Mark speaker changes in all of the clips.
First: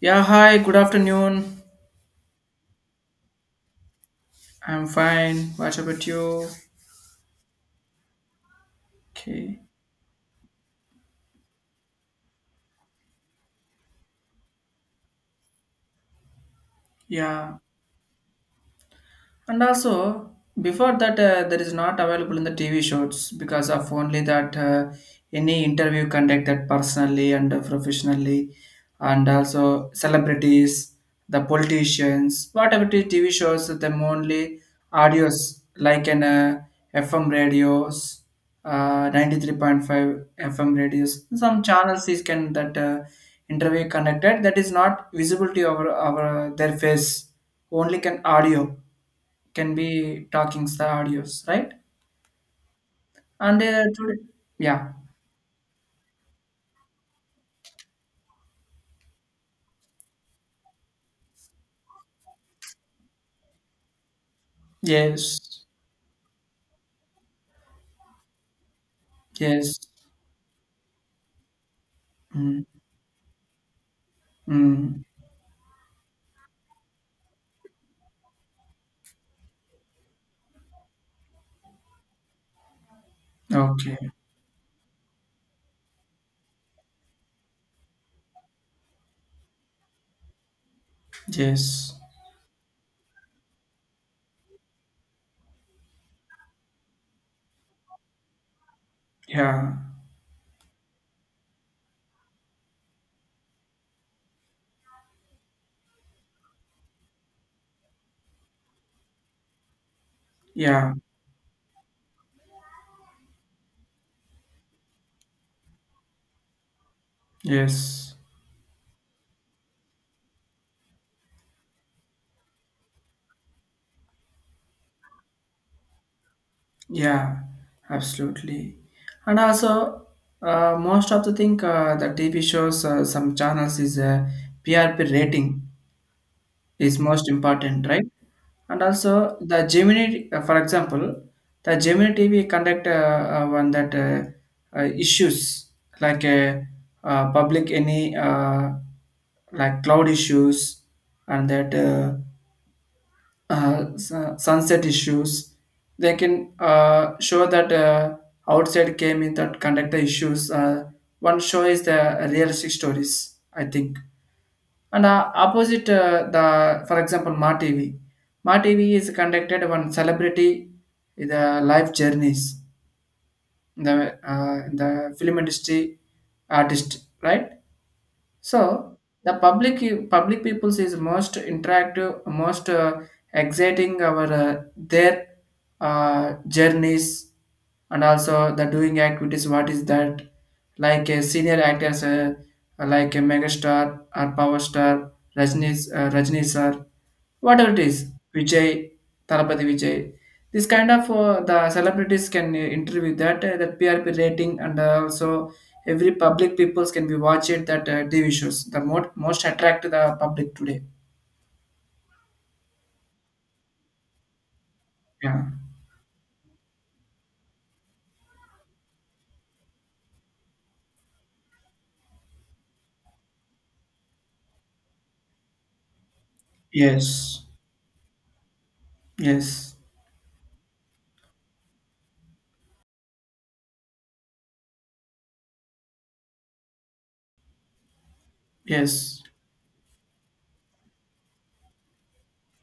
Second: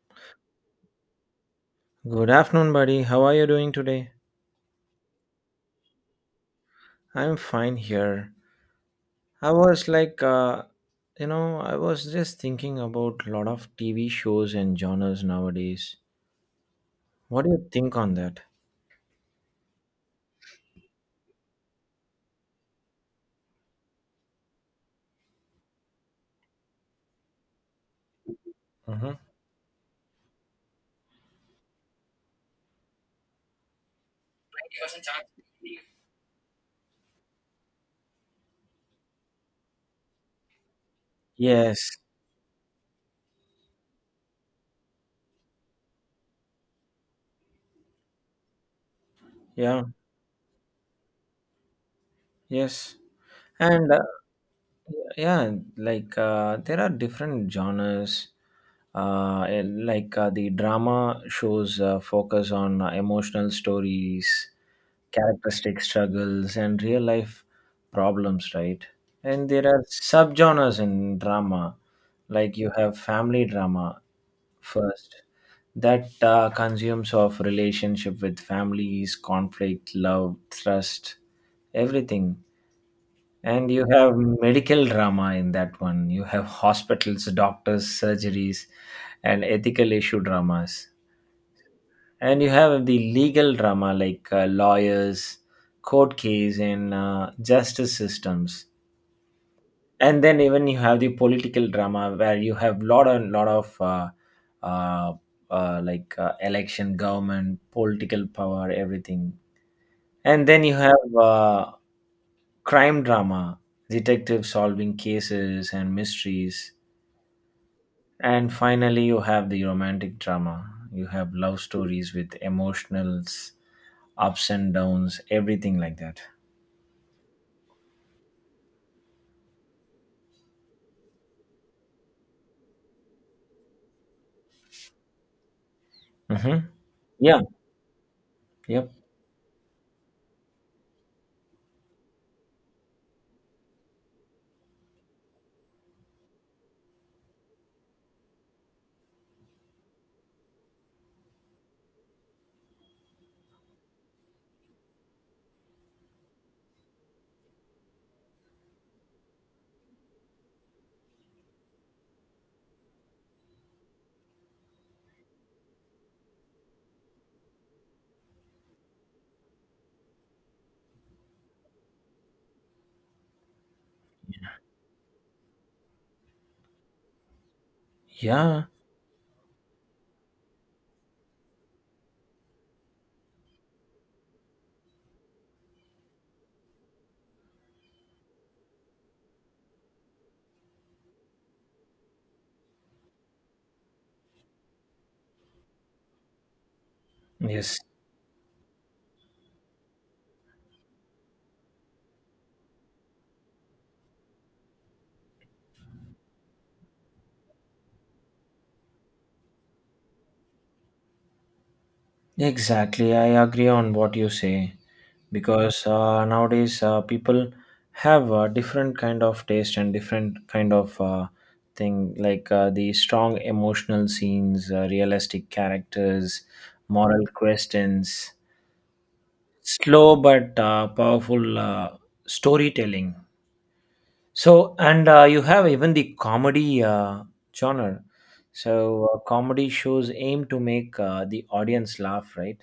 Speaker 1: Yeah, hi, good afternoon.
Speaker 2: Good afternoon, buddy. How are you doing today?
Speaker 1: I'm fine. What about you?
Speaker 2: I'm fine here. I
Speaker 1: Okay.
Speaker 2: was like, you know, I was just thinking about a lot of TV shows and genres nowadays. What do
Speaker 1: Yeah.
Speaker 2: you think on that?
Speaker 1: And also, before that, there is not available in the TV shows because of only that any interview conducted personally and professionally,
Speaker 2: hmm
Speaker 1: and also celebrities, the politicians, whatever the TV shows, them only audios like an FM radios, 93.5 FM radios, some
Speaker 2: Yes.
Speaker 1: channels is can that interview conducted that is not visible to our their face, only can audio can
Speaker 2: Yeah.
Speaker 1: be talking the audios, right?
Speaker 2: Yes.
Speaker 1: And
Speaker 2: And
Speaker 1: today. Yeah.
Speaker 2: yeah like There are different genres, and like the drama shows focus on emotional stories,
Speaker 1: Yes.
Speaker 2: characteristic struggles, and real life problems, right? And there
Speaker 1: Yes.
Speaker 2: are subgenres in drama. Like
Speaker 1: Mm.
Speaker 2: you have family drama
Speaker 1: Mm.
Speaker 2: first, that consumes of relationship with families, conflict, love, trust, everything. And you
Speaker 1: Okay.
Speaker 2: have medical drama. In that one, you have hospitals, doctors, surgeries, and ethical issue dramas.
Speaker 1: Yes.
Speaker 2: And you have the legal drama, like lawyers, court case, and justice systems.
Speaker 1: Yeah.
Speaker 2: And then even you have the political drama where you have lot and lot of uh, election, government, political power, everything. And then you
Speaker 1: Yeah.
Speaker 2: have crime drama, detectives solving cases and mysteries.
Speaker 1: Yes.
Speaker 2: And finally, you have the romantic drama. You have love stories with emotionals, ups and downs, everything like that.
Speaker 1: Yeah, absolutely. And also, most of the thing the TV shows, some channels is a PRP rating
Speaker 2: hmm
Speaker 1: is most
Speaker 2: Yeah,
Speaker 1: important, right? And
Speaker 2: yep,
Speaker 1: also the Gemini, for example, the Gemini TV conduct one that issues like public any like cloud issues and that sunset issues. They can show that outside came in that conduct the issues. One show is the realistic stories, I think. And opposite the, for example, Ma TV. Ma TV is conducted one celebrity, the life journeys, the film industry artist, right?
Speaker 2: yeah,
Speaker 1: So the public peoples is most interactive, most exciting our their journeys, and also the doing activities. What is that? Like a senior actors, like a megastar or power star, Rajni, Rajni sir, whatever it
Speaker 2: yes,
Speaker 1: is, Vijay, Tarapati Vijay, this kind of the celebrities can interview that that PRP rating, and also every public peoples can be watch it that TV shows, the most attract the public today.
Speaker 2: exactly. I agree on what you say,
Speaker 1: Yeah.
Speaker 2: because nowadays people have different kind of taste and different kind of thing, like the strong emotional scenes, realistic characters, moral
Speaker 1: Yes.
Speaker 2: questions,
Speaker 1: Yes.
Speaker 2: slow but powerful storytelling. So and uh, you have even the comedy genre.
Speaker 1: Yes.
Speaker 2: Comedy shows aim to make the audience laugh, right?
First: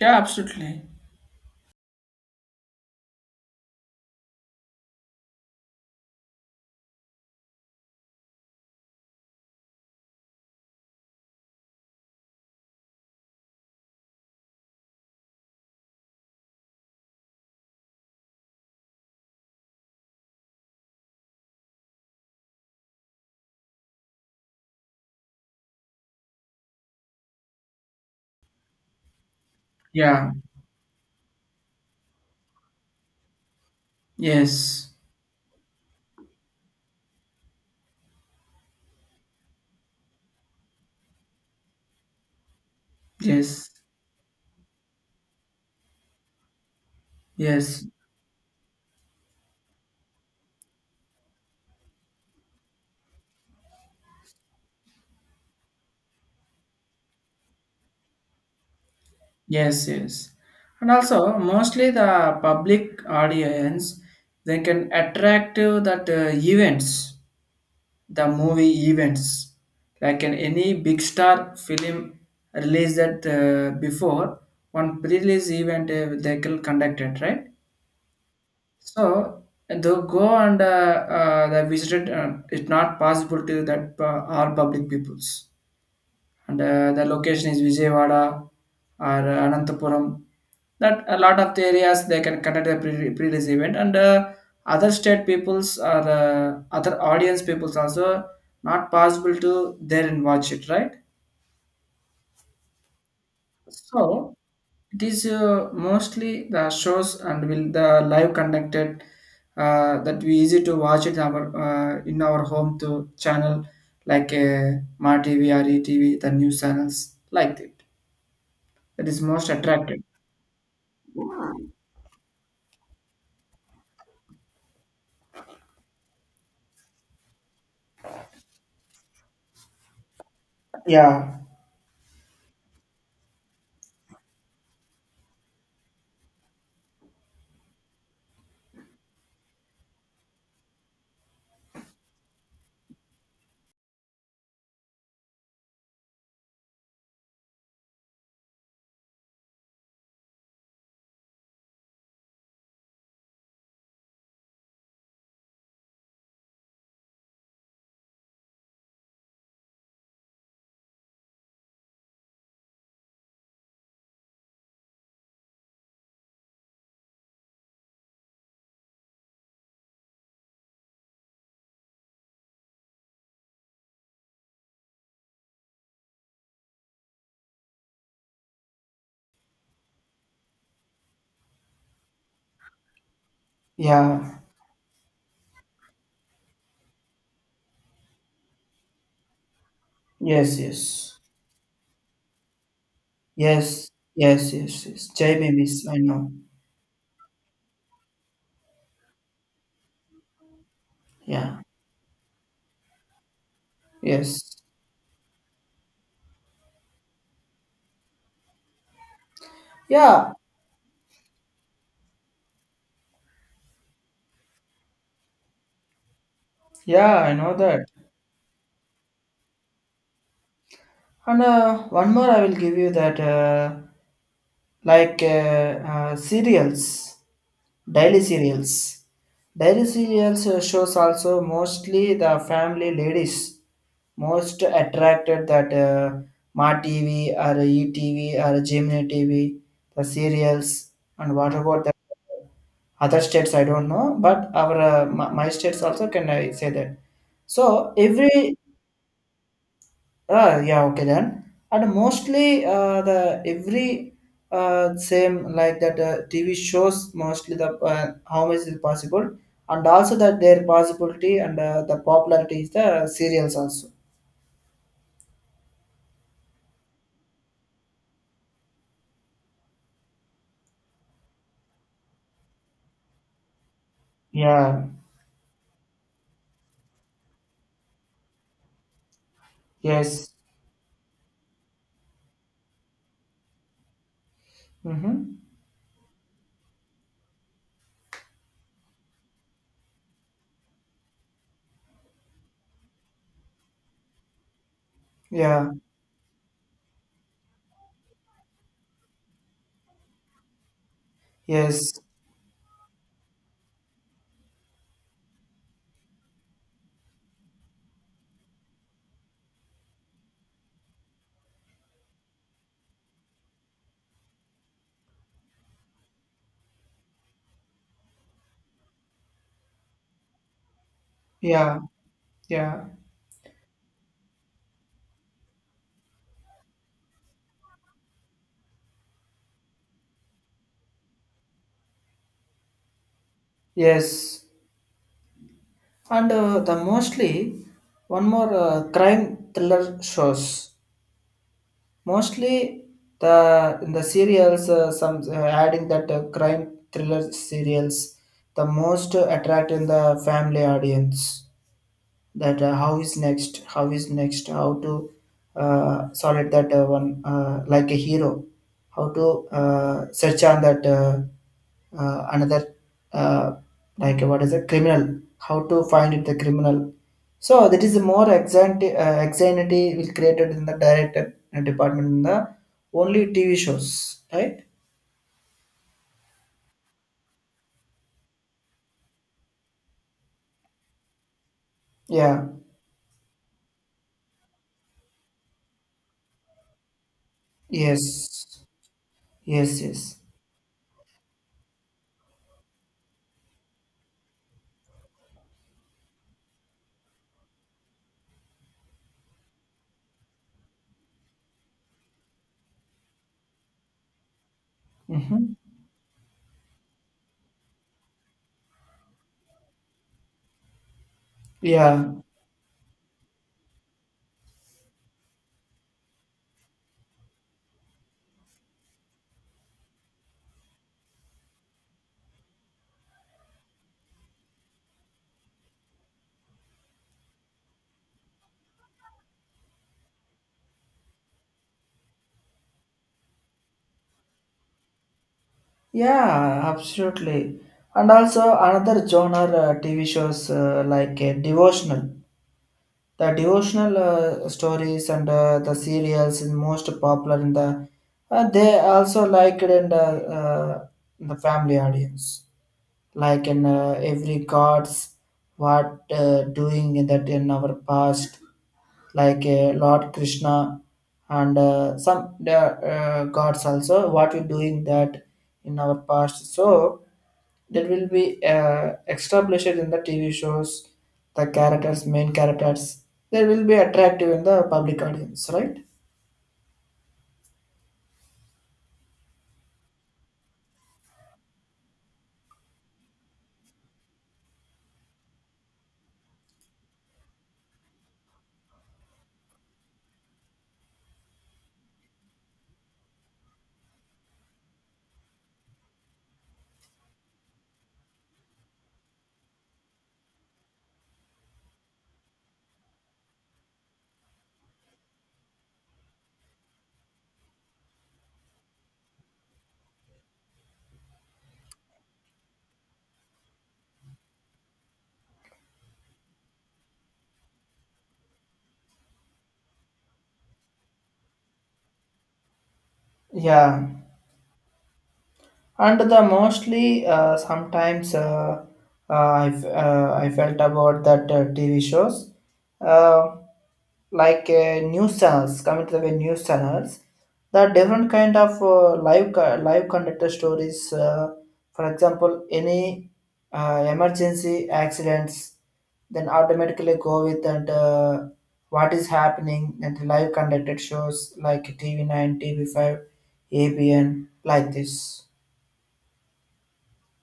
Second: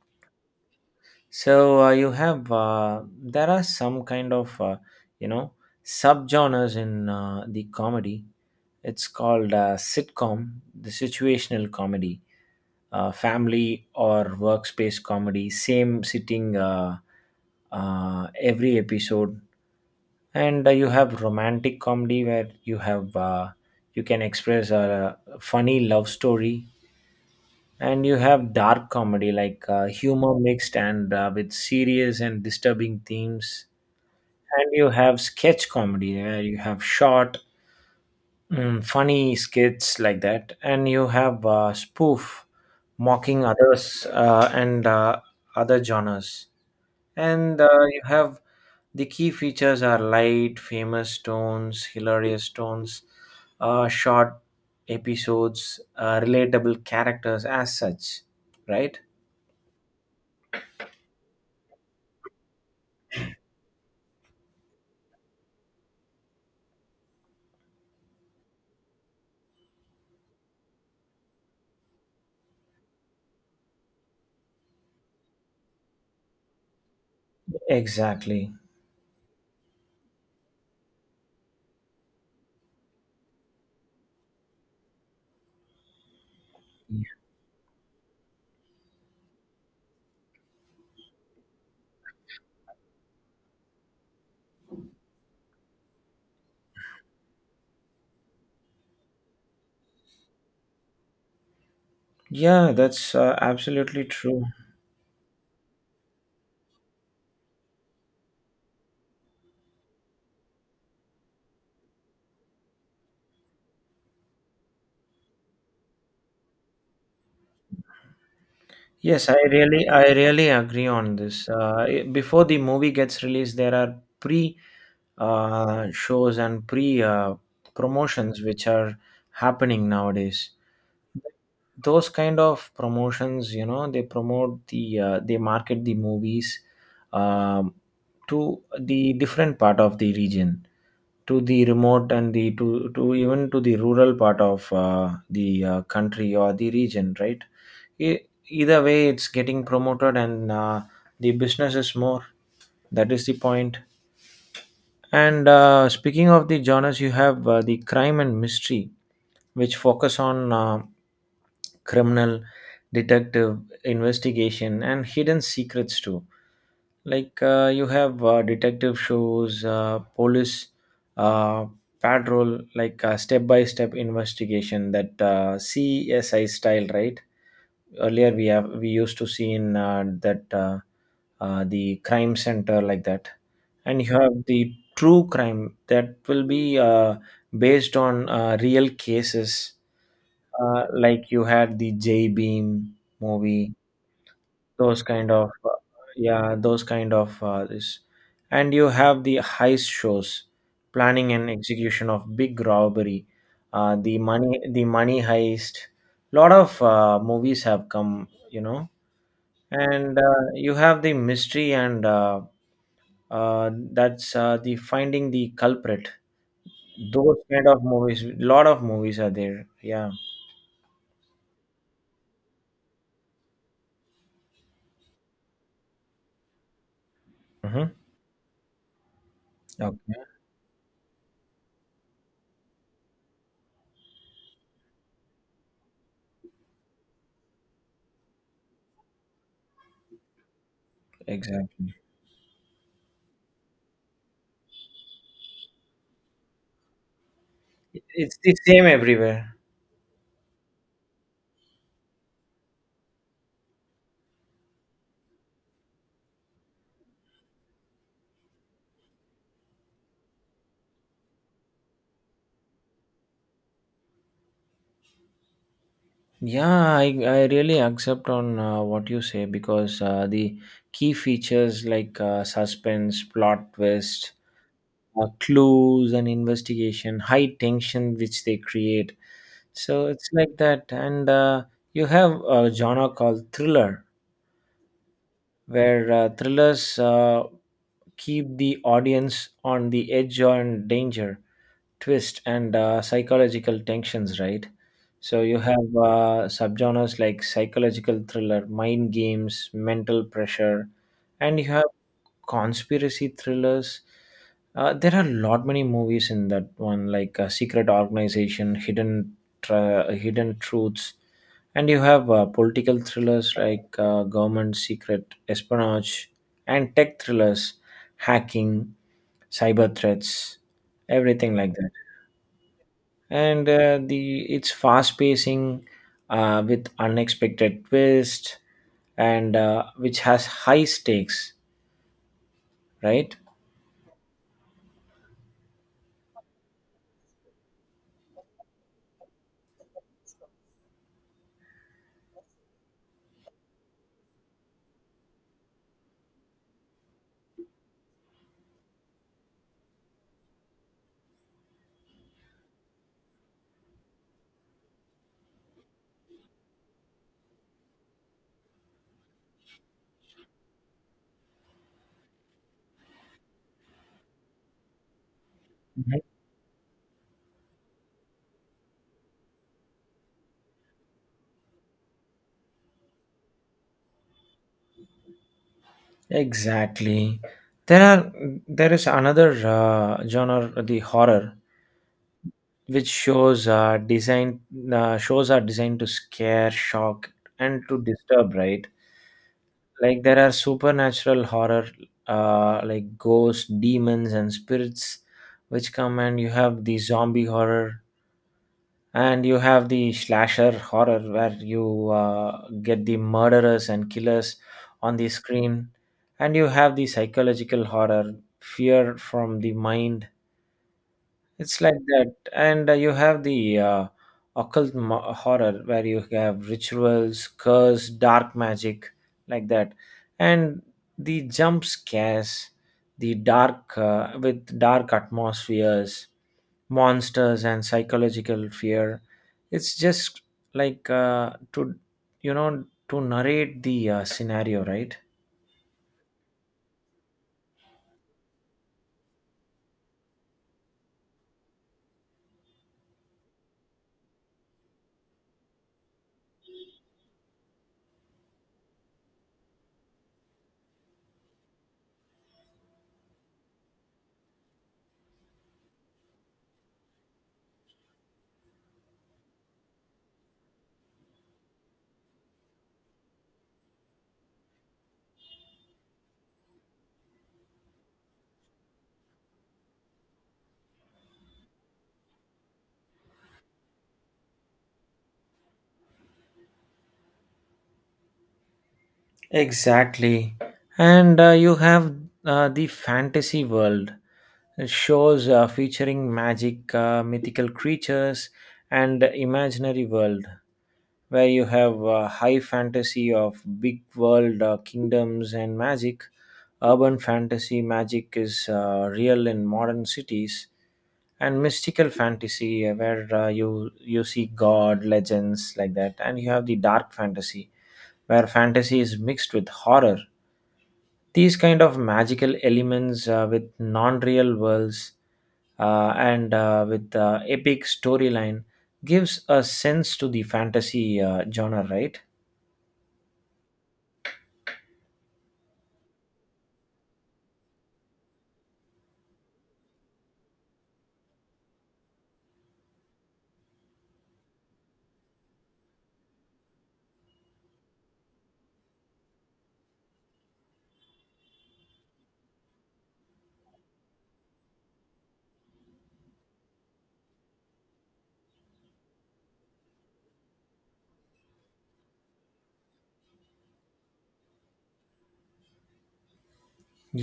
Speaker 1: Yeah, absolutely.
Speaker 2: So you have, there are some kind of, you know subgenres in the comedy. It's called sitcom, the situational comedy, family or workspace comedy, same sitting, every episode. And you have romantic comedy, where you have, you can express a funny love story. And you have dark comedy, like
Speaker 1: Yeah.
Speaker 2: humor mixed and with serious and disturbing themes. And
Speaker 1: Yes.
Speaker 2: you have sketch comedy, where you have short, funny skits like that. And you have spoof, mocking
Speaker 1: Yes.
Speaker 2: others, and other genres. And
Speaker 1: Yes.
Speaker 2: You have the key features are light famous tones, hilarious tones, short episodes, relatable characters as such, right?
Speaker 1: Yes. Yes. And also, mostly the public audience, they can attract to that events, the movie events, like in any big star film released that before one pre-release event, they can conducted, right?
Speaker 2: Exactly.
Speaker 1: So they go and the visited. It's not possible to that our public peoples, and the location is Vijayawada or Anantapuram. That a lot of the areas they can conduct a pre-release event, and other state peoples or other audience peoples also not possible to there and watch it, right?
Speaker 2: Yeah, that's absolutely
Speaker 1: So
Speaker 2: true.
Speaker 1: it is mostly the shows and will the live conducted, that we easy to watch it our in our home to channel like Ma TV or ETV, the news channels like that. That is
Speaker 2: Yes,
Speaker 1: most attracted.
Speaker 2: I really agree on this. Before the movie gets released, there are pre shows and pre promotions which are happening nowadays.
Speaker 1: Yeah,
Speaker 2: Those kind of promotions, you know, they promote the, they market the movies, um, to the different part of the region, to the remote and the to even to the rural part of the country or the region, right? E- Either way, it's getting promoted, and the business is more. That is the point. And speaking of the genres, you have the crime and mystery, which focus on criminal, detective, investigation, and hidden secrets too. Like you have detective shows, police uh, patrol, like step by step investigation, that CSI style, right? Earlier, we used to see in that the crime center, like that. And you have
Speaker 1: yeah,
Speaker 2: the true crime that will be based on real cases.
Speaker 1: yes, yes,
Speaker 2: Like you had the J Beam movie,
Speaker 1: yes, yes, yes,
Speaker 2: those
Speaker 1: yes.
Speaker 2: kind
Speaker 1: Jai
Speaker 2: of
Speaker 1: babies, I know.
Speaker 2: yeah, those kind of this. And you have the heist shows, planning and
Speaker 1: Yeah,
Speaker 2: execution of big robbery,
Speaker 1: yes,
Speaker 2: the money heist. Lot of movies have come, you know. And
Speaker 1: yeah,
Speaker 2: you have the mystery, and that's the finding the culprit.
Speaker 1: yeah, I
Speaker 2: Those
Speaker 1: know
Speaker 2: kind of
Speaker 1: that.
Speaker 2: movies, lot of movies are there, yeah.
Speaker 1: And one more, I will give you that, like cereals.
Speaker 2: hmm
Speaker 1: Daily serials. Daily
Speaker 2: okay.
Speaker 1: serials shows, also mostly the family ladies most attracted that Ma TV or ETV or Gemini TV, the serials. And what about the
Speaker 2: Exactly.
Speaker 1: other states, I don't know, but our my states also can I say that. So
Speaker 2: It's the
Speaker 1: every
Speaker 2: same everywhere.
Speaker 1: yeah, okay then. And mostly the every same like that TV shows, mostly the how much is possible, and also that their possibility, and the popularity is the serials also.
Speaker 2: I really accept on what you say, because the key features, like suspense, plot twist,
Speaker 1: Yeah.
Speaker 2: clues and investigation, high tension, which they create. So it's
Speaker 1: Yes.
Speaker 2: like that. And you have a genre called thriller,
Speaker 1: Mm-hmm.
Speaker 2: where thrillers keep the audience on the edge, on danger, twist, and psychological tensions, right? So you
Speaker 1: Yeah.
Speaker 2: have subgenres like psychological thriller, mind games, mental pressure, and you have
Speaker 1: Yes.
Speaker 2: conspiracy thrillers. There are a lot many movies in that one, like Secret Organization, Hidden, Hidden Truths. And you have political thrillers, like government secret espionage, and tech thrillers, hacking, cyber threats, everything like
Speaker 1: Yeah.
Speaker 2: that.
Speaker 1: Yeah.
Speaker 2: And the, it's fast pacing with unexpected twist, and which has high stakes, right?
Speaker 1: Yes. And the mostly one more crime thriller shows. Mostly the in the serials, some adding that crime thriller serials, the most attract in the family audience, that how is next how to solid that one like a hero, how to search on that another uh, like what is a criminal, how to find
Speaker 2: Mhm.
Speaker 1: it the criminal, so that is more anxiety will created in the director and department in the only TV shows, right?
Speaker 2: Exactly. There are there is another genre, the horror,
Speaker 1: Yeah,
Speaker 2: which shows are designed to scare, shock, and to disturb,
Speaker 1: yes,
Speaker 2: right?
Speaker 1: yes, yes.
Speaker 2: Like there are supernatural horror, like ghosts, demons, and spirits, which come. And you have the zombie horror, and you have the slasher horror, where you get the murderers and killers on the
Speaker 1: Mm-hmm.
Speaker 2: screen. And you have the psychological horror, fear from the mind, it's like
Speaker 1: Yeah.
Speaker 2: that. And you have the occult horror, where you have rituals, curse, dark magic, like that. And the jump scares, the dark, with dark atmospheres, monsters, and psychological fear. It's just like to, you know, to narrate the scenario, right?
Speaker 1: Yeah, absolutely. And also another genre TV shows like devotional. The devotional stories and the serials is most popular in the. They also like it in the family audience, like in every gods what doing in that in our past, like Lord Krishna, and some the gods also what we doing that in our past. So that will be established in the TV shows, the characters, main characters, they will be attractive in the public audience, right?
Speaker 2: Exactly. And you have the fantasy world shows, featuring magic, mythical creatures, and imaginary world, where you have high fantasy of big world, kingdoms and magic. Urban fantasy, magic is real in modern cities, and mystical fantasy, where you see god legends, like that. And you have the dark fantasy, where fantasy is mixed with horror, these kind of magical elements with non-real worlds, and with epic storyline, gives a sense to the fantasy genre, right?
Speaker 1: Yeah. And the mostly sometimes I felt about that TV shows, uh, like news channels coming to the way, news channels the different kind of live conductor stories, for example any emergency accidents, then automatically go with that. What is happening, and the live conducted shows like TV9, TV5, abn, like this.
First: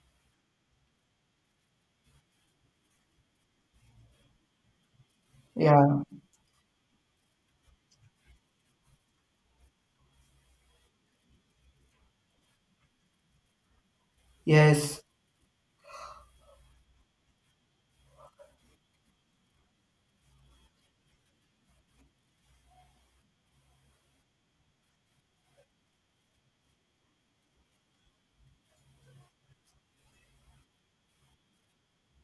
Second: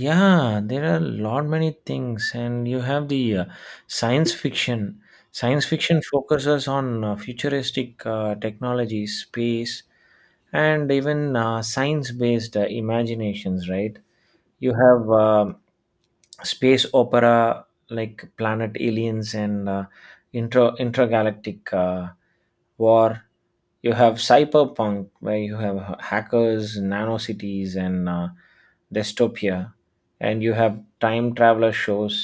Speaker 2: Yeah, there are a lot many things. And you have the science fiction. Science fiction
Speaker 1: Yeah,
Speaker 2: focuses on futuristic technology, space, and even science based imaginations, right? You
Speaker 1: yes,
Speaker 2: have space opera, like Planet Aliens and intra intergalactic war. You have cyberpunk, where you have hackers, nano cities, and dystopia. And you have time traveler shows,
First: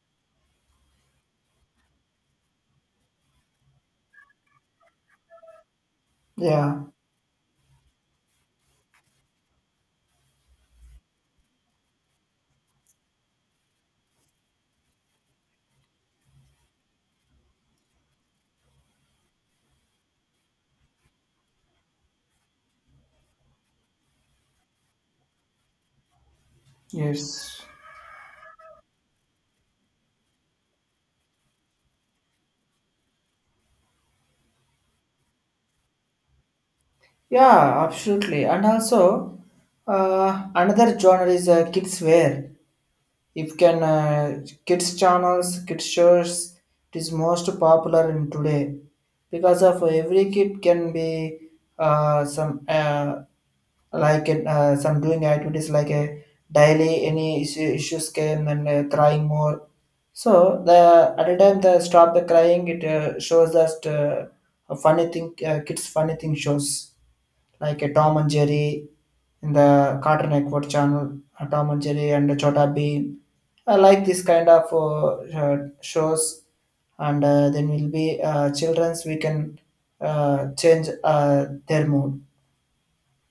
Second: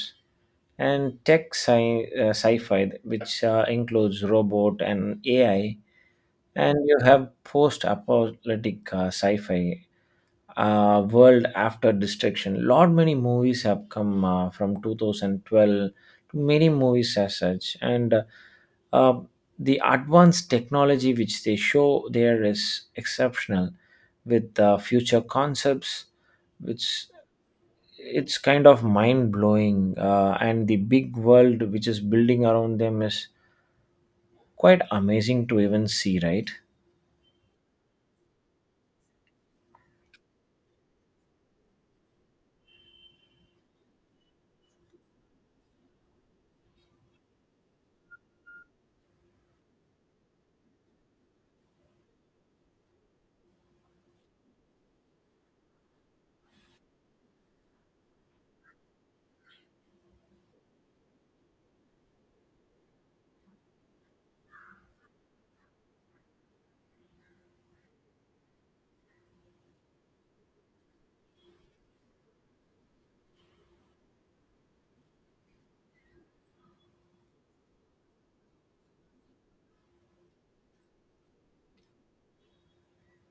Speaker 2: and tech sci-fi, which includes robot and AI. And
Speaker 1: yeah,
Speaker 2: you have post-apocalyptic sci-fi, World After Destruction. Lot many movies have come from 2012 to many movies as such. And uh, the advanced technology which they show there is exceptional, with future concepts, which
Speaker 1: yes.
Speaker 2: it's kind of mind blowing. And the big world which is building around them is quite amazing to even see, right?
Speaker 1: Yeah, absolutely. And also, another genre is kids' wear. If can kids channels, kids shows, it is most popular in today, because of every kid can be some like some doing activities, like a daily any issue, issues came, and crying more. So the at a time the stop the crying, it shows that a funny thing, kids funny thing shows like a Tom and Jerry in the Cartoon Network channel, Tom and Jerry and Chota Bean. I like this kind of shows, and then will be childrens. We can change their mood,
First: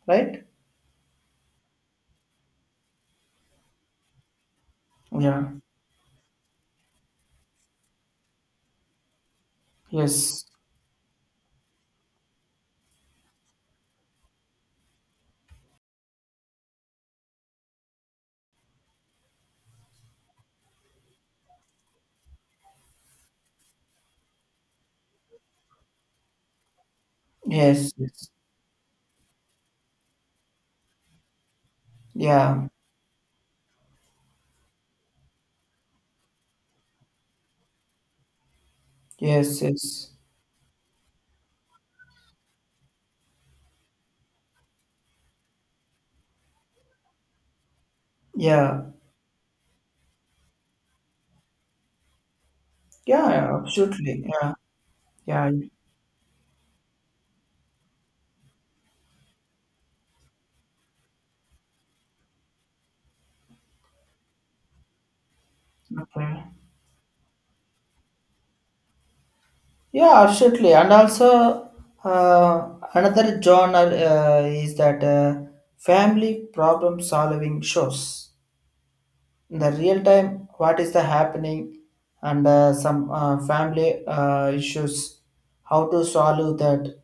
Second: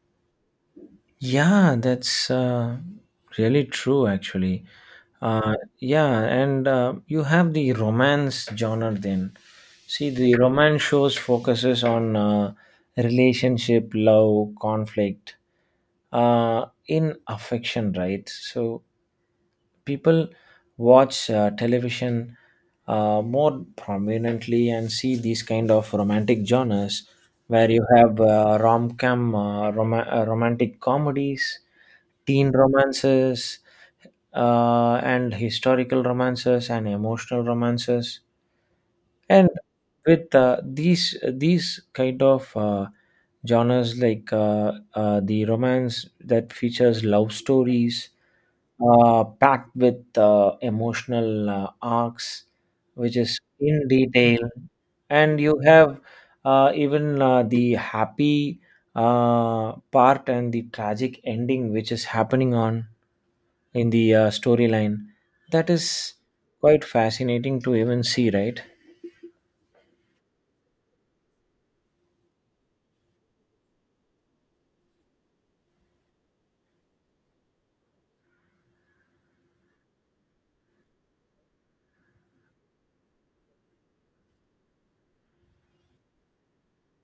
Speaker 1: right?
Speaker 2: Yeah, that's really true actually.
Speaker 1: Yeah.
Speaker 2: Yeah, and you have the romance genre then. See, the
Speaker 1: Yes.
Speaker 2: romance shows focuses on relationship, love, conflict, in affection, right? So people watch television more prominently and see these kind of romantic genres, where you
Speaker 1: Yes.
Speaker 2: have
Speaker 1: Yes.
Speaker 2: romantic comedies, teen
Speaker 1: Yeah.
Speaker 2: romances, and historical romances and emotional romances, and
Speaker 1: Yes. Yes.
Speaker 2: with uh, these these kind of genres, like the romance that features love stories
Speaker 1: Yeah.
Speaker 2: packed with emotional arcs, which is
Speaker 1: Yeah,
Speaker 2: in
Speaker 1: absolutely.
Speaker 2: detail.
Speaker 1: Yeah.
Speaker 2: And
Speaker 1: Yeah.
Speaker 2: you have even the happy part and the tragic ending, which is happening on in the storyline. That is
Speaker 1: Okay.
Speaker 2: quite fascinating to even see, right?
Speaker 1: Yeah, absolutely. And also, uh, another genre is that family problem solving shows. In the real time, what is the happening, and some family issues, how to solve that,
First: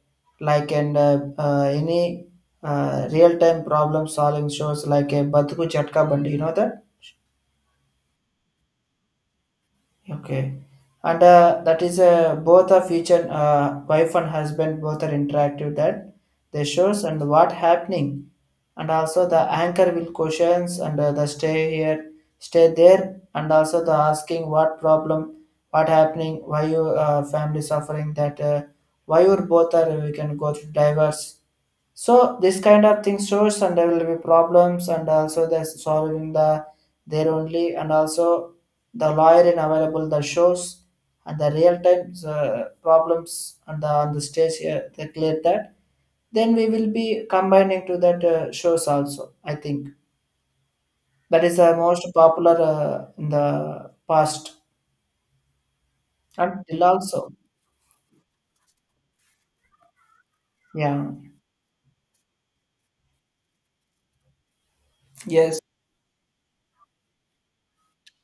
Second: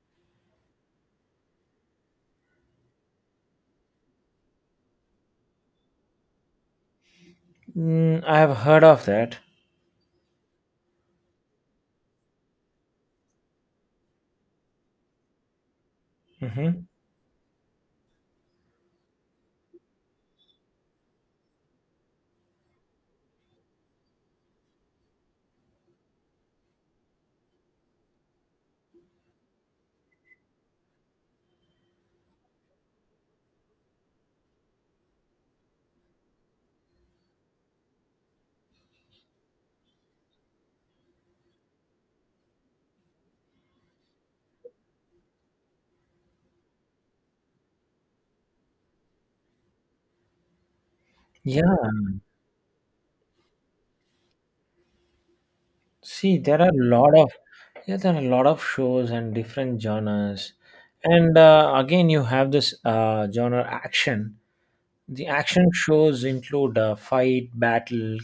Speaker 1: like and any real time problem solving shows like a Batuku Chatka Bandi, you know that?
Speaker 2: Mm, I have heard of that.
Speaker 1: Okay. And that is both a feature, wife and husband both are interactive, that they
Speaker 2: hmm
Speaker 1: shows and what happening. And also the anchor will questions, and the stay here, stay there. And also the asking what problem, what happening, why your family suffering that, why you both are, we can go to divorce. So this kind of thing shows, and there will be problems, and also they're solving the their only, and also the lawyer in available the shows, and the real time problems, and the, on the stage here they clear that. Then we will be combining to that shows also. I think that is
Speaker 2: Yeah,
Speaker 1: the most popular in the past
Speaker 2: see, there are
Speaker 1: until
Speaker 2: a lot
Speaker 1: also.
Speaker 2: of, yeah, there are a lot of shows and different genres.
Speaker 1: Yeah.
Speaker 2: And again, you have this genre action. The
Speaker 1: Yes.
Speaker 2: action shows include fight, battle,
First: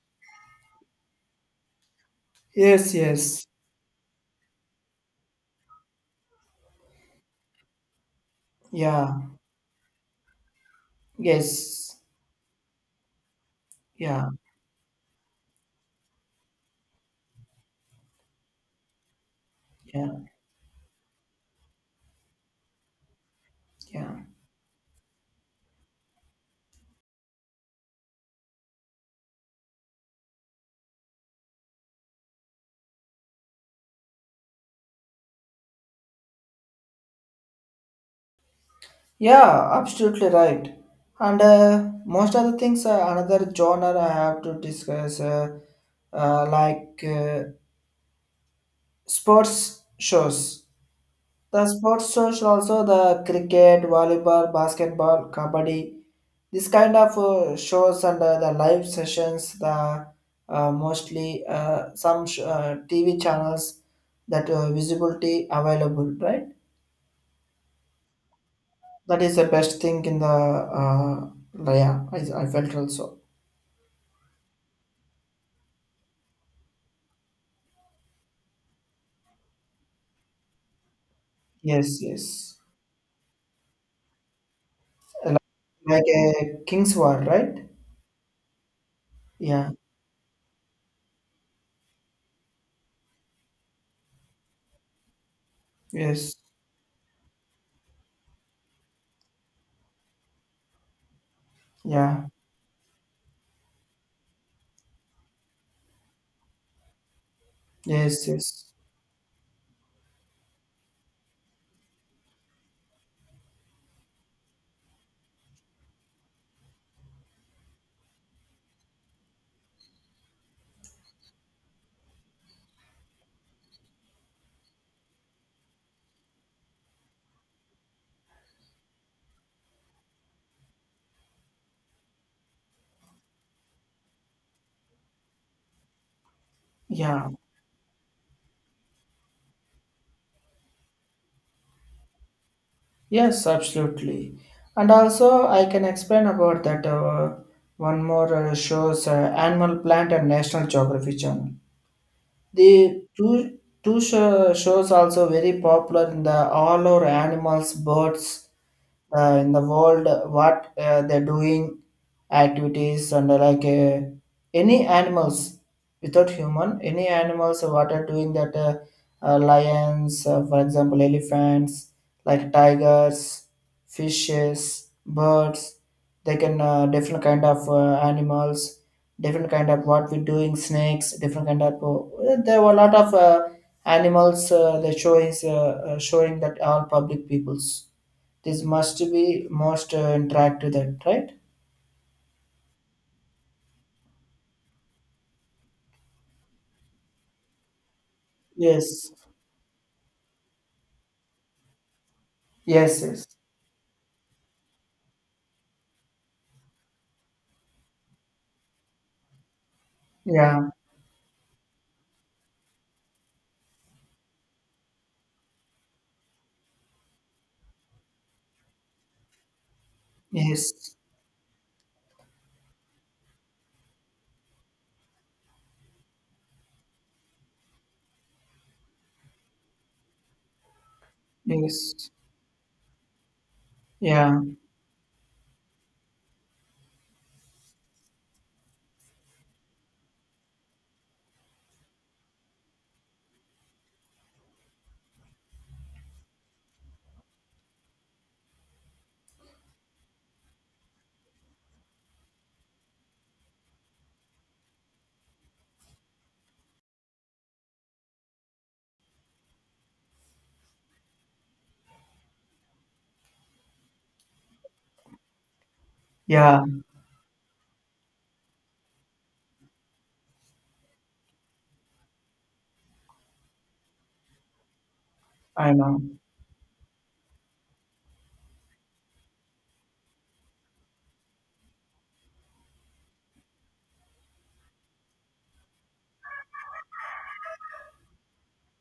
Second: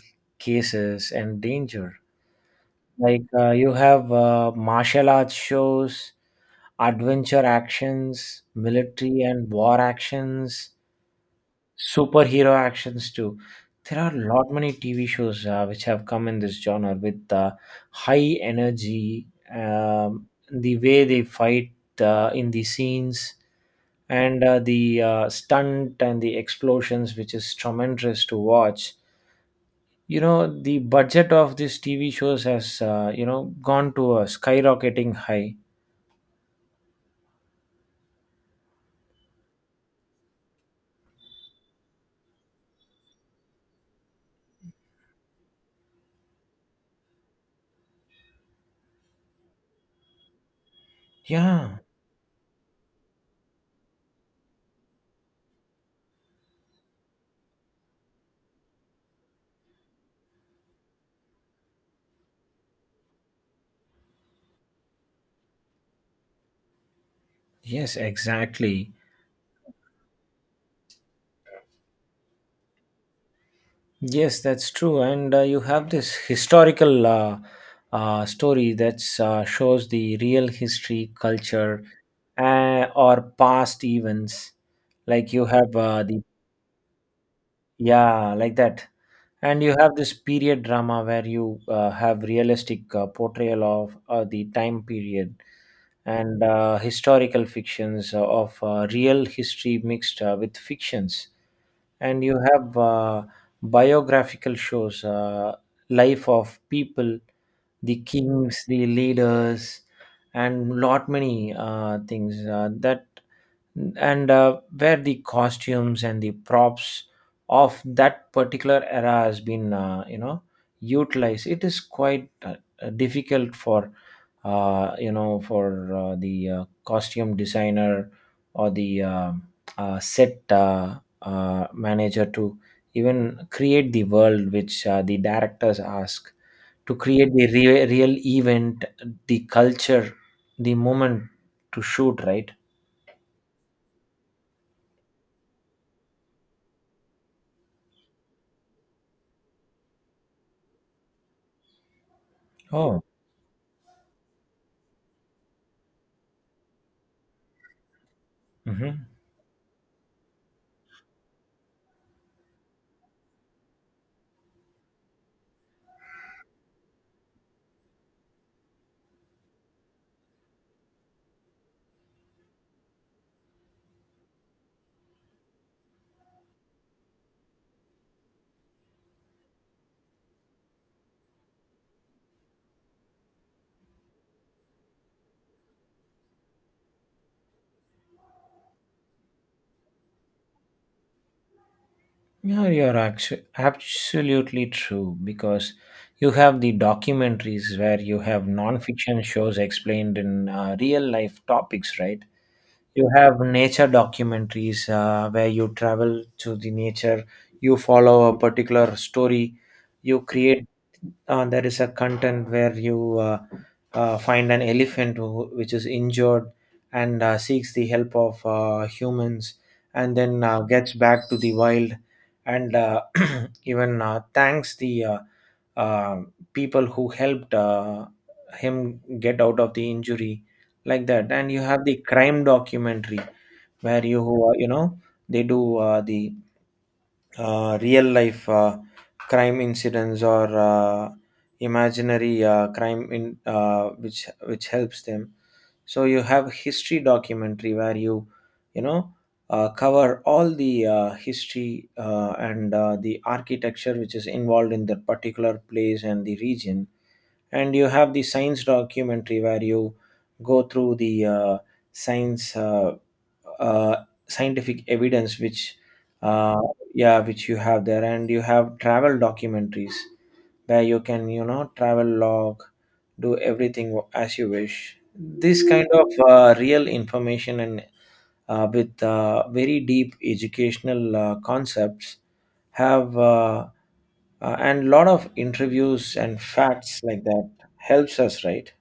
Speaker 2: cases, and danger.
Speaker 1: Yes.
Speaker 2: Like
Speaker 1: Yes.
Speaker 2: you have martial arts shows, adventure actions,
Speaker 1: Yeah.
Speaker 2: military and war actions,
Speaker 1: Yes.
Speaker 2: superhero actions too. There are a
Speaker 1: Yeah.
Speaker 2: lot many TV shows which have come in this genre with high energy,
Speaker 1: Yeah.
Speaker 2: um, the way they fight in the scenes.
Speaker 1: Yeah.
Speaker 2: And the stunt and the explosions, which is tremendous to watch. You know, the budget of these TV shows has, you know, gone to a skyrocketing high.
Speaker 1: Yeah, absolutely right. And most of the things, another genre I have to discuss, like sports shows. The
Speaker 2: Yeah,
Speaker 1: sports shows also the cricket, volleyball, basketball, kabaddi. This kind of shows, and the live sessions, the mostly TV channels that visibility available, right?
Speaker 2: yes, exactly.
Speaker 1: That is the best thing in the yeah. I felt also.
Speaker 2: Yes, that's true. And you have this historical story that shows the real history, culture,
Speaker 1: Yes, yes.
Speaker 2: or past events. Like
Speaker 1: Like,
Speaker 2: you have
Speaker 1: like a king's war, right?
Speaker 2: yeah, like that. And
Speaker 1: Yeah.
Speaker 2: you have this period drama, where you have realistic portrayal of the time period,
Speaker 1: Yes.
Speaker 2: and historical fictions of real history mixed with fictions. And
Speaker 1: Yeah.
Speaker 2: you have biographical shows, life of people, the
Speaker 1: Yes,
Speaker 2: kings,
Speaker 1: yes.
Speaker 2: the leaders, and lot many things that and where the costumes and the props of that particular era has been, you know, utilized. It is quite difficult for the costume designer or the set manager to even create the world which the directors ask to
Speaker 1: Yeah.
Speaker 2: create the real event, the culture, the moment, to shoot, right?
Speaker 1: Yes, absolutely. And also, I can explain about that one more shows, Animal Planet and National Geography Channel.
Speaker 2: Oh.
Speaker 1: The two shows also very popular in the all over animals, birds,
Speaker 2: Mhm.
Speaker 1: in the world, what they're doing activities, and like any animals, without human any animals what are doing that, lions, for example elephants, like tigers, fishes, birds, they can different kind of animals, different kind of what we doing, snakes, different kind of there were a lot of animals, they show is showing that all public peoples, this must be most interactive that, right?
Speaker 2: Absolutely true, because you have the documentaries where you have
Speaker 1: Yes.
Speaker 2: non-fiction shows explained in real life topics, right?
Speaker 1: Yes,
Speaker 2: You
Speaker 1: yes.
Speaker 2: have nature documentaries where you travel to the nature, you follow a particular story, you create
Speaker 1: Yeah.
Speaker 2: there is a content where you find an elephant which is injured and seeks the help of humans, and then gets
Speaker 1: Yes.
Speaker 2: back to the wild, and even thanks the uh, people who helped him get out of the injury like that. And you have the
Speaker 1: Yes.
Speaker 2: crime documentary where you
Speaker 1: Yeah.
Speaker 2: you know they do the real life crime incidents or imaginary crime in which helps them. So you have history documentary where you know cover all the history and the architecture which is involved in that particular place and the region. And you have the science documentary where you go through the science uh, scientific evidence which uh,
Speaker 1: Yeah.
Speaker 2: yeah which you have there. And you have travel documentaries where you can travel log, do everything as you wish, this
Speaker 1: I
Speaker 2: kind
Speaker 1: know.
Speaker 2: of real information, and with very deep educational concepts have and lot of interviews and facts like that helps us, right?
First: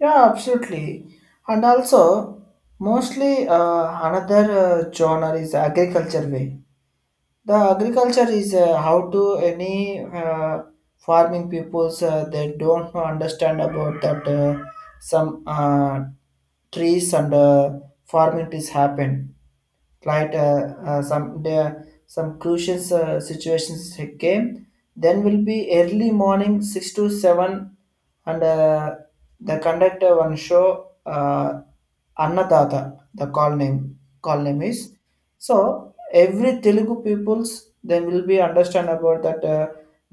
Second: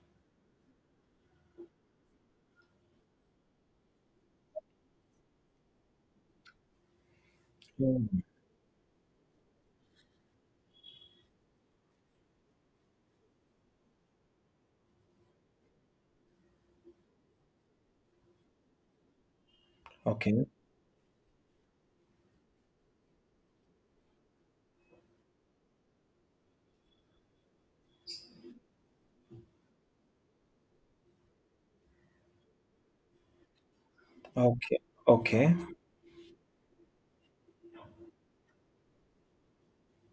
Speaker 1: Yeah, absolutely. And also, mostly another genre is agriculture way. The
Speaker 2: Hmm.
Speaker 1: agriculture is how to any farming peoples they don't understand about that some trees, and farming trees happen, like
Speaker 2: Okay.
Speaker 1: some the, some crucial situations came, then will be early morning 6 to 7, and the conductor one show, annadata, the call name is.
Speaker 2: Okay. Okay.
Speaker 1: So every Telugu peoples then will be understand about that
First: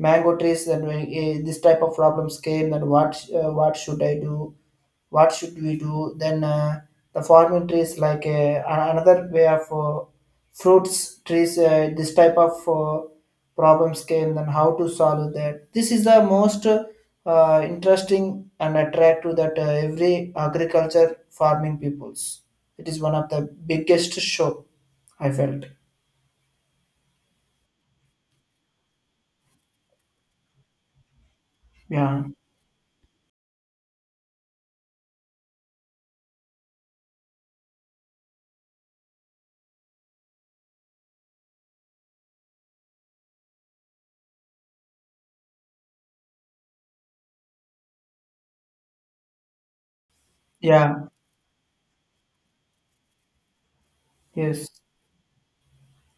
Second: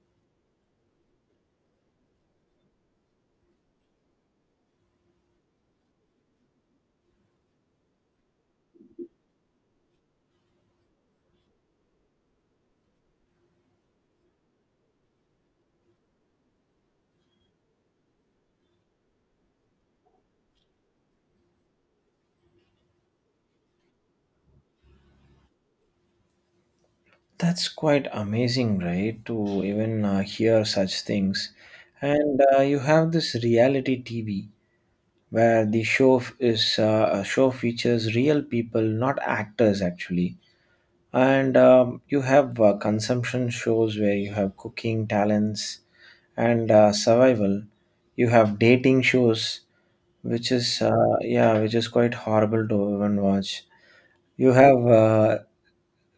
Speaker 1: mango trees, and when, this type of problems came, and what should I do, what should we do? Then the farming trees like another way of fruits trees, this type of problems came, then how to solve that. This is the most interesting and attractive, that every agriculture farming peoples, it is one of the biggest show I felt.
Speaker 2: That's quite amazing, right? To even hear such things.
Speaker 1: Yeah.
Speaker 2: And you have this reality TV where the show f- is a show features real people, not actors actually. And you have consumption shows where you have cooking talents and survival. You have dating shows, which is
Speaker 1: Yeah.
Speaker 2: which is quite horrible to even watch. You
Speaker 1: Yes.
Speaker 2: have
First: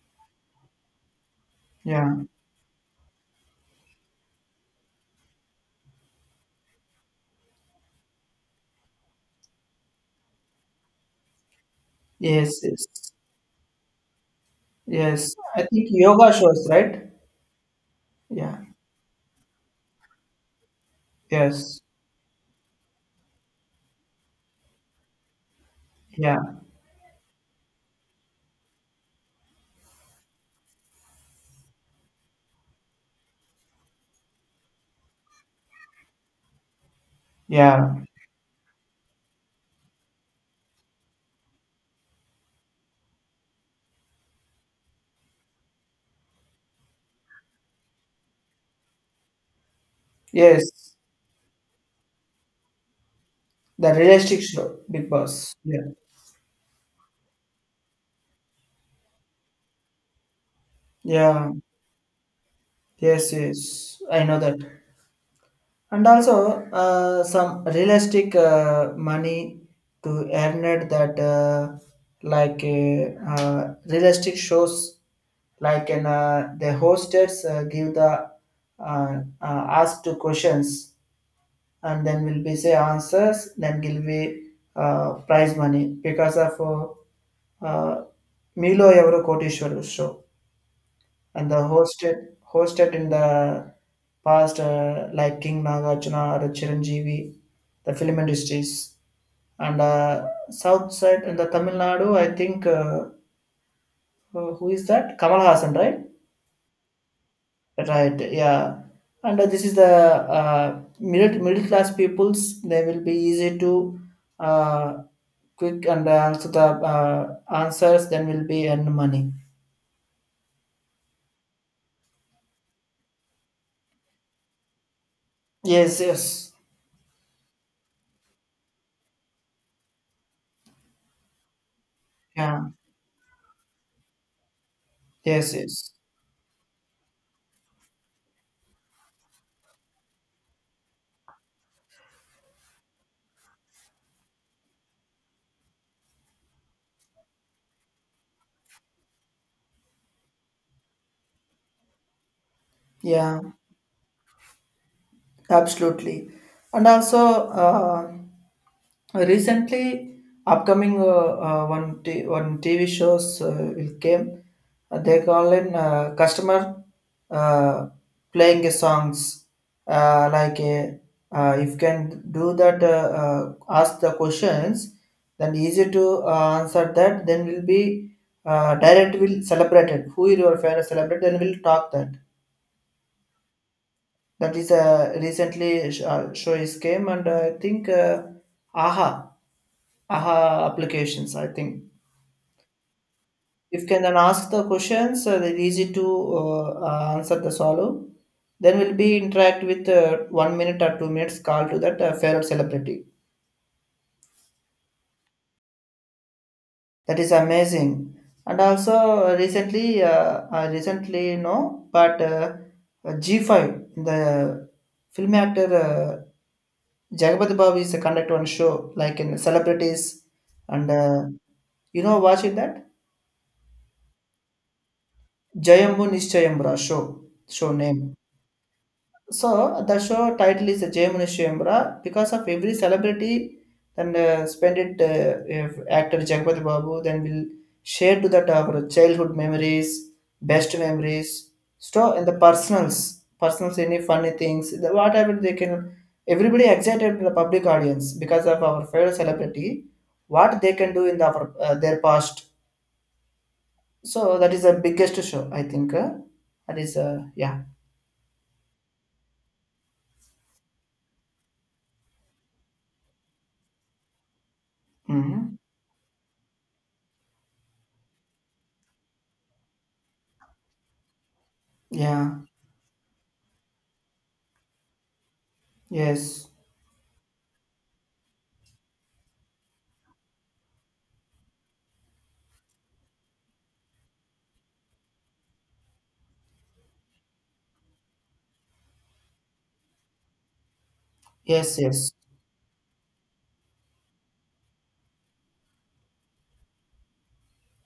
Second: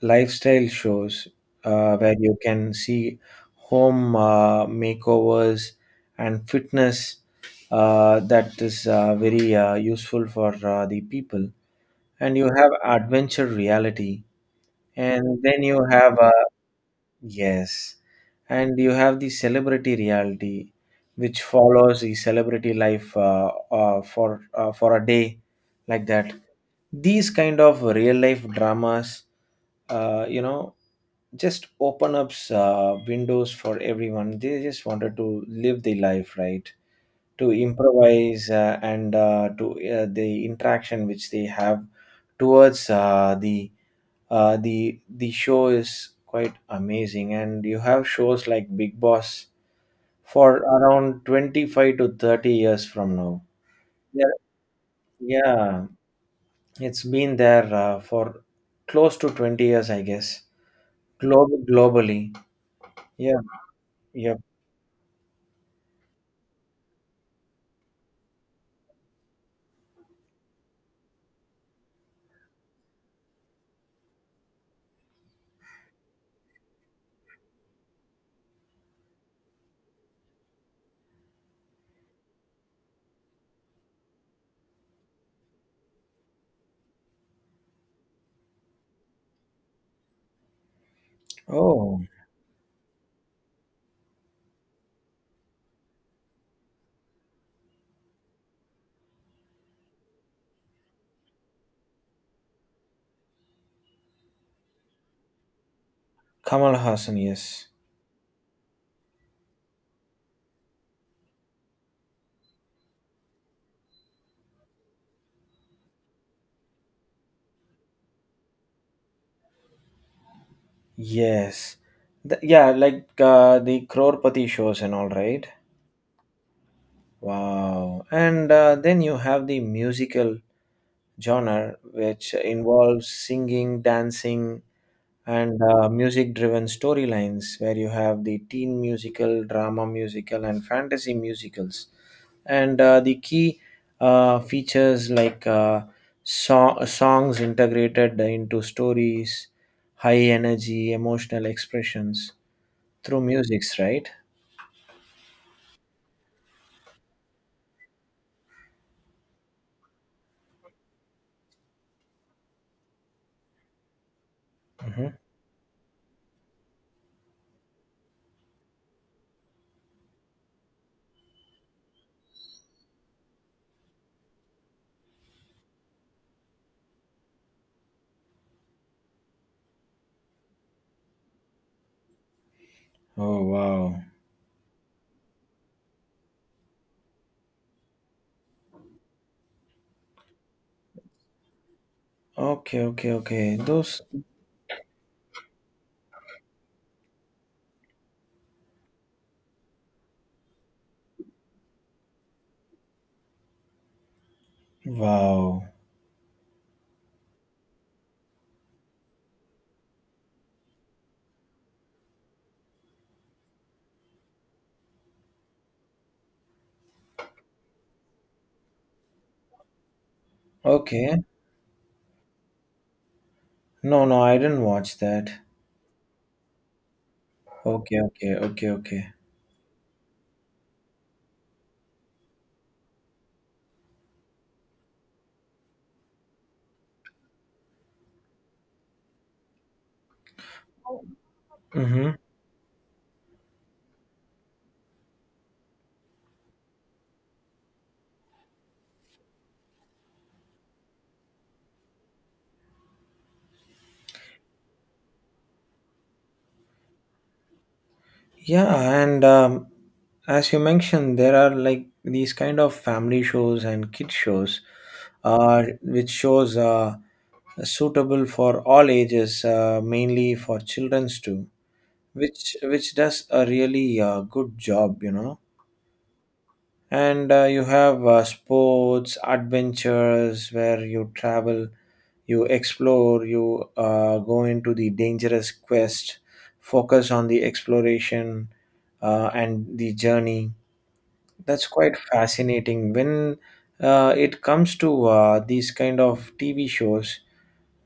Speaker 2: lifestyle shows
Speaker 1: Yeah.
Speaker 2: where you can see home makeovers and fitness, that is very useful for the people. And you
Speaker 1: Yes.
Speaker 2: have
Speaker 1: Yes.
Speaker 2: adventure reality,
Speaker 1: Yes.
Speaker 2: and
Speaker 1: I
Speaker 2: then you
Speaker 1: think
Speaker 2: have
Speaker 1: yoga shows, right?
Speaker 2: yes,
Speaker 1: Yeah.
Speaker 2: and you have the celebrity reality, which
Speaker 1: Yes.
Speaker 2: follows the celebrity life for a day, like that.
Speaker 1: Yeah.
Speaker 2: These kind of real life dramas uh, you know just open up windows for everyone. They just wanted to live the life, right? To
Speaker 1: Yeah.
Speaker 2: improvise, and to the interaction which they have towards the the show is quite amazing. And you have shows like Big Boss for
Speaker 1: Yes.
Speaker 2: around 25 to 30 years from now.
Speaker 1: The
Speaker 2: Yeah,
Speaker 1: realistic show. Big Boss.
Speaker 2: yeah,
Speaker 1: Yeah.
Speaker 2: it's been there for close to 20 years, I guess.
Speaker 1: Yeah.
Speaker 2: Globally.
Speaker 1: Yes,
Speaker 2: Yeah.
Speaker 1: yes, I
Speaker 2: Yeah.
Speaker 1: know that. And also, some realistic money to earn it that, like realistic shows, like in the hostess give the ask two questions, and then will be say answers, then will be prize money, because of Milo Evro Kotishwaru show. And the
Speaker 2: Oh,
Speaker 1: hosted in the past, like King Nagarjuna or Chiranjeevi, the film industries, and South side in the Tamil Nadu, I think who is that? Kamal Hassan, right?
Speaker 2: Kamal Hassan, yes.
Speaker 1: Right, yeah. And this is the middle class peoples. They will be easy to uh, quick, and also the answers. Then will be earn money.
Speaker 2: Yes. Yeah, like the Crorepati shows and all, right?
Speaker 1: Yes, yes,
Speaker 2: Wow. And then you have the musical genre, which
Speaker 1: yeah,
Speaker 2: involves singing, dancing,
Speaker 1: yes,
Speaker 2: and
Speaker 1: yes,
Speaker 2: music driven storylines, where you have the teen musical, drama musical, and fantasy musicals. And the key features like songs integrated into stories, high energy, emotional expressions through
Speaker 1: yeah,
Speaker 2: musics, right?
Speaker 1: absolutely. And also, recently, upcoming one TV shows will came.
Speaker 2: Hmm.
Speaker 1: They call in customer uh, playing a songs, like a, if can do that, ask the questions, then easy to answer that. Then will be direct will celebrated. Who is your favorite celebrate? Then will talk that.
Speaker 2: Oh, wow.
Speaker 1: That is a recently show is came, and I think aha aha applications, I think,
Speaker 2: Okay, okay, okay.
Speaker 1: if
Speaker 2: Those.
Speaker 1: can then ask the questions, they're easy to answer the solve, then we'll be interact with one minute or two minutes call to that favorite celebrity.
Speaker 2: Wow.
Speaker 1: That is amazing. And also, recently, I recently know, but G5, the film actor Jagapati Babu is the conduct one show, like in celebrities, and
Speaker 2: Okay.
Speaker 1: you know watching that
Speaker 2: No, no, I didn't watch that.
Speaker 1: Jayambu Nishchayambra show, show
Speaker 2: Okay,
Speaker 1: name.
Speaker 2: okay, okay, okay.
Speaker 1: So the show title is Jemini Shembra, because of every celebrity then spend it, if actor Jagpati Babu, then will share to that our childhood memories, best memories,
Speaker 2: Mm-hmm.
Speaker 1: so and the personals any funny things, the, whatever they can. Everybody excited to the public audience, because of our favorite celebrity, what they can do in the, our, their past. So that is the biggest show, I think. That is yeah.
Speaker 2: Yeah, and as you mentioned, there are like these kind of family shows and kid shows,
Speaker 1: Hmm.
Speaker 2: which shows suitable for all ages, mainly for childrens too,
Speaker 1: Yeah.
Speaker 2: which does a really good job, you know.
Speaker 1: Yes.
Speaker 2: And you have sports, adventures where you travel, you explore, you go into the dangerous quest, focus on the exploration and the journey. That's
Speaker 1: Yes,
Speaker 2: quite
Speaker 1: yes.
Speaker 2: fascinating. When it comes to these kind of TV shows,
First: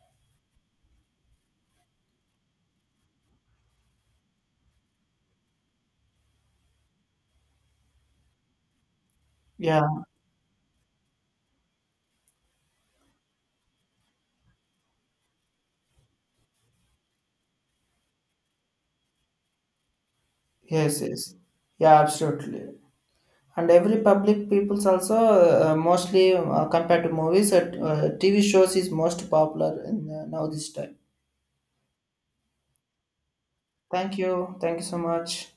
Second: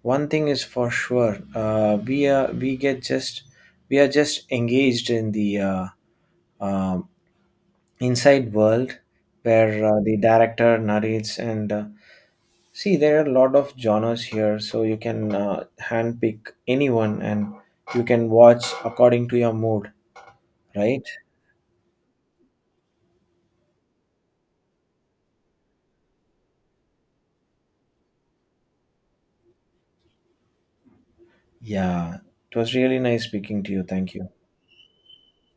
Speaker 2: one thing is for sure: we get just, we are just engaged in the um inside world where
Speaker 1: Yeah,
Speaker 2: the director narrates, and see there are a lot of genres here, so you can handpick anyone, and you can watch according to your mood,
Speaker 1: yes,
Speaker 2: right?
Speaker 1: yes. Yeah, absolutely. And every public people's also mostly compared to movies, TV shows is most popular in, now this time.
Speaker 2: Yeah, it was really nice speaking to you. Thank
Speaker 1: Thank
Speaker 2: you.
Speaker 1: you. Thank you so much.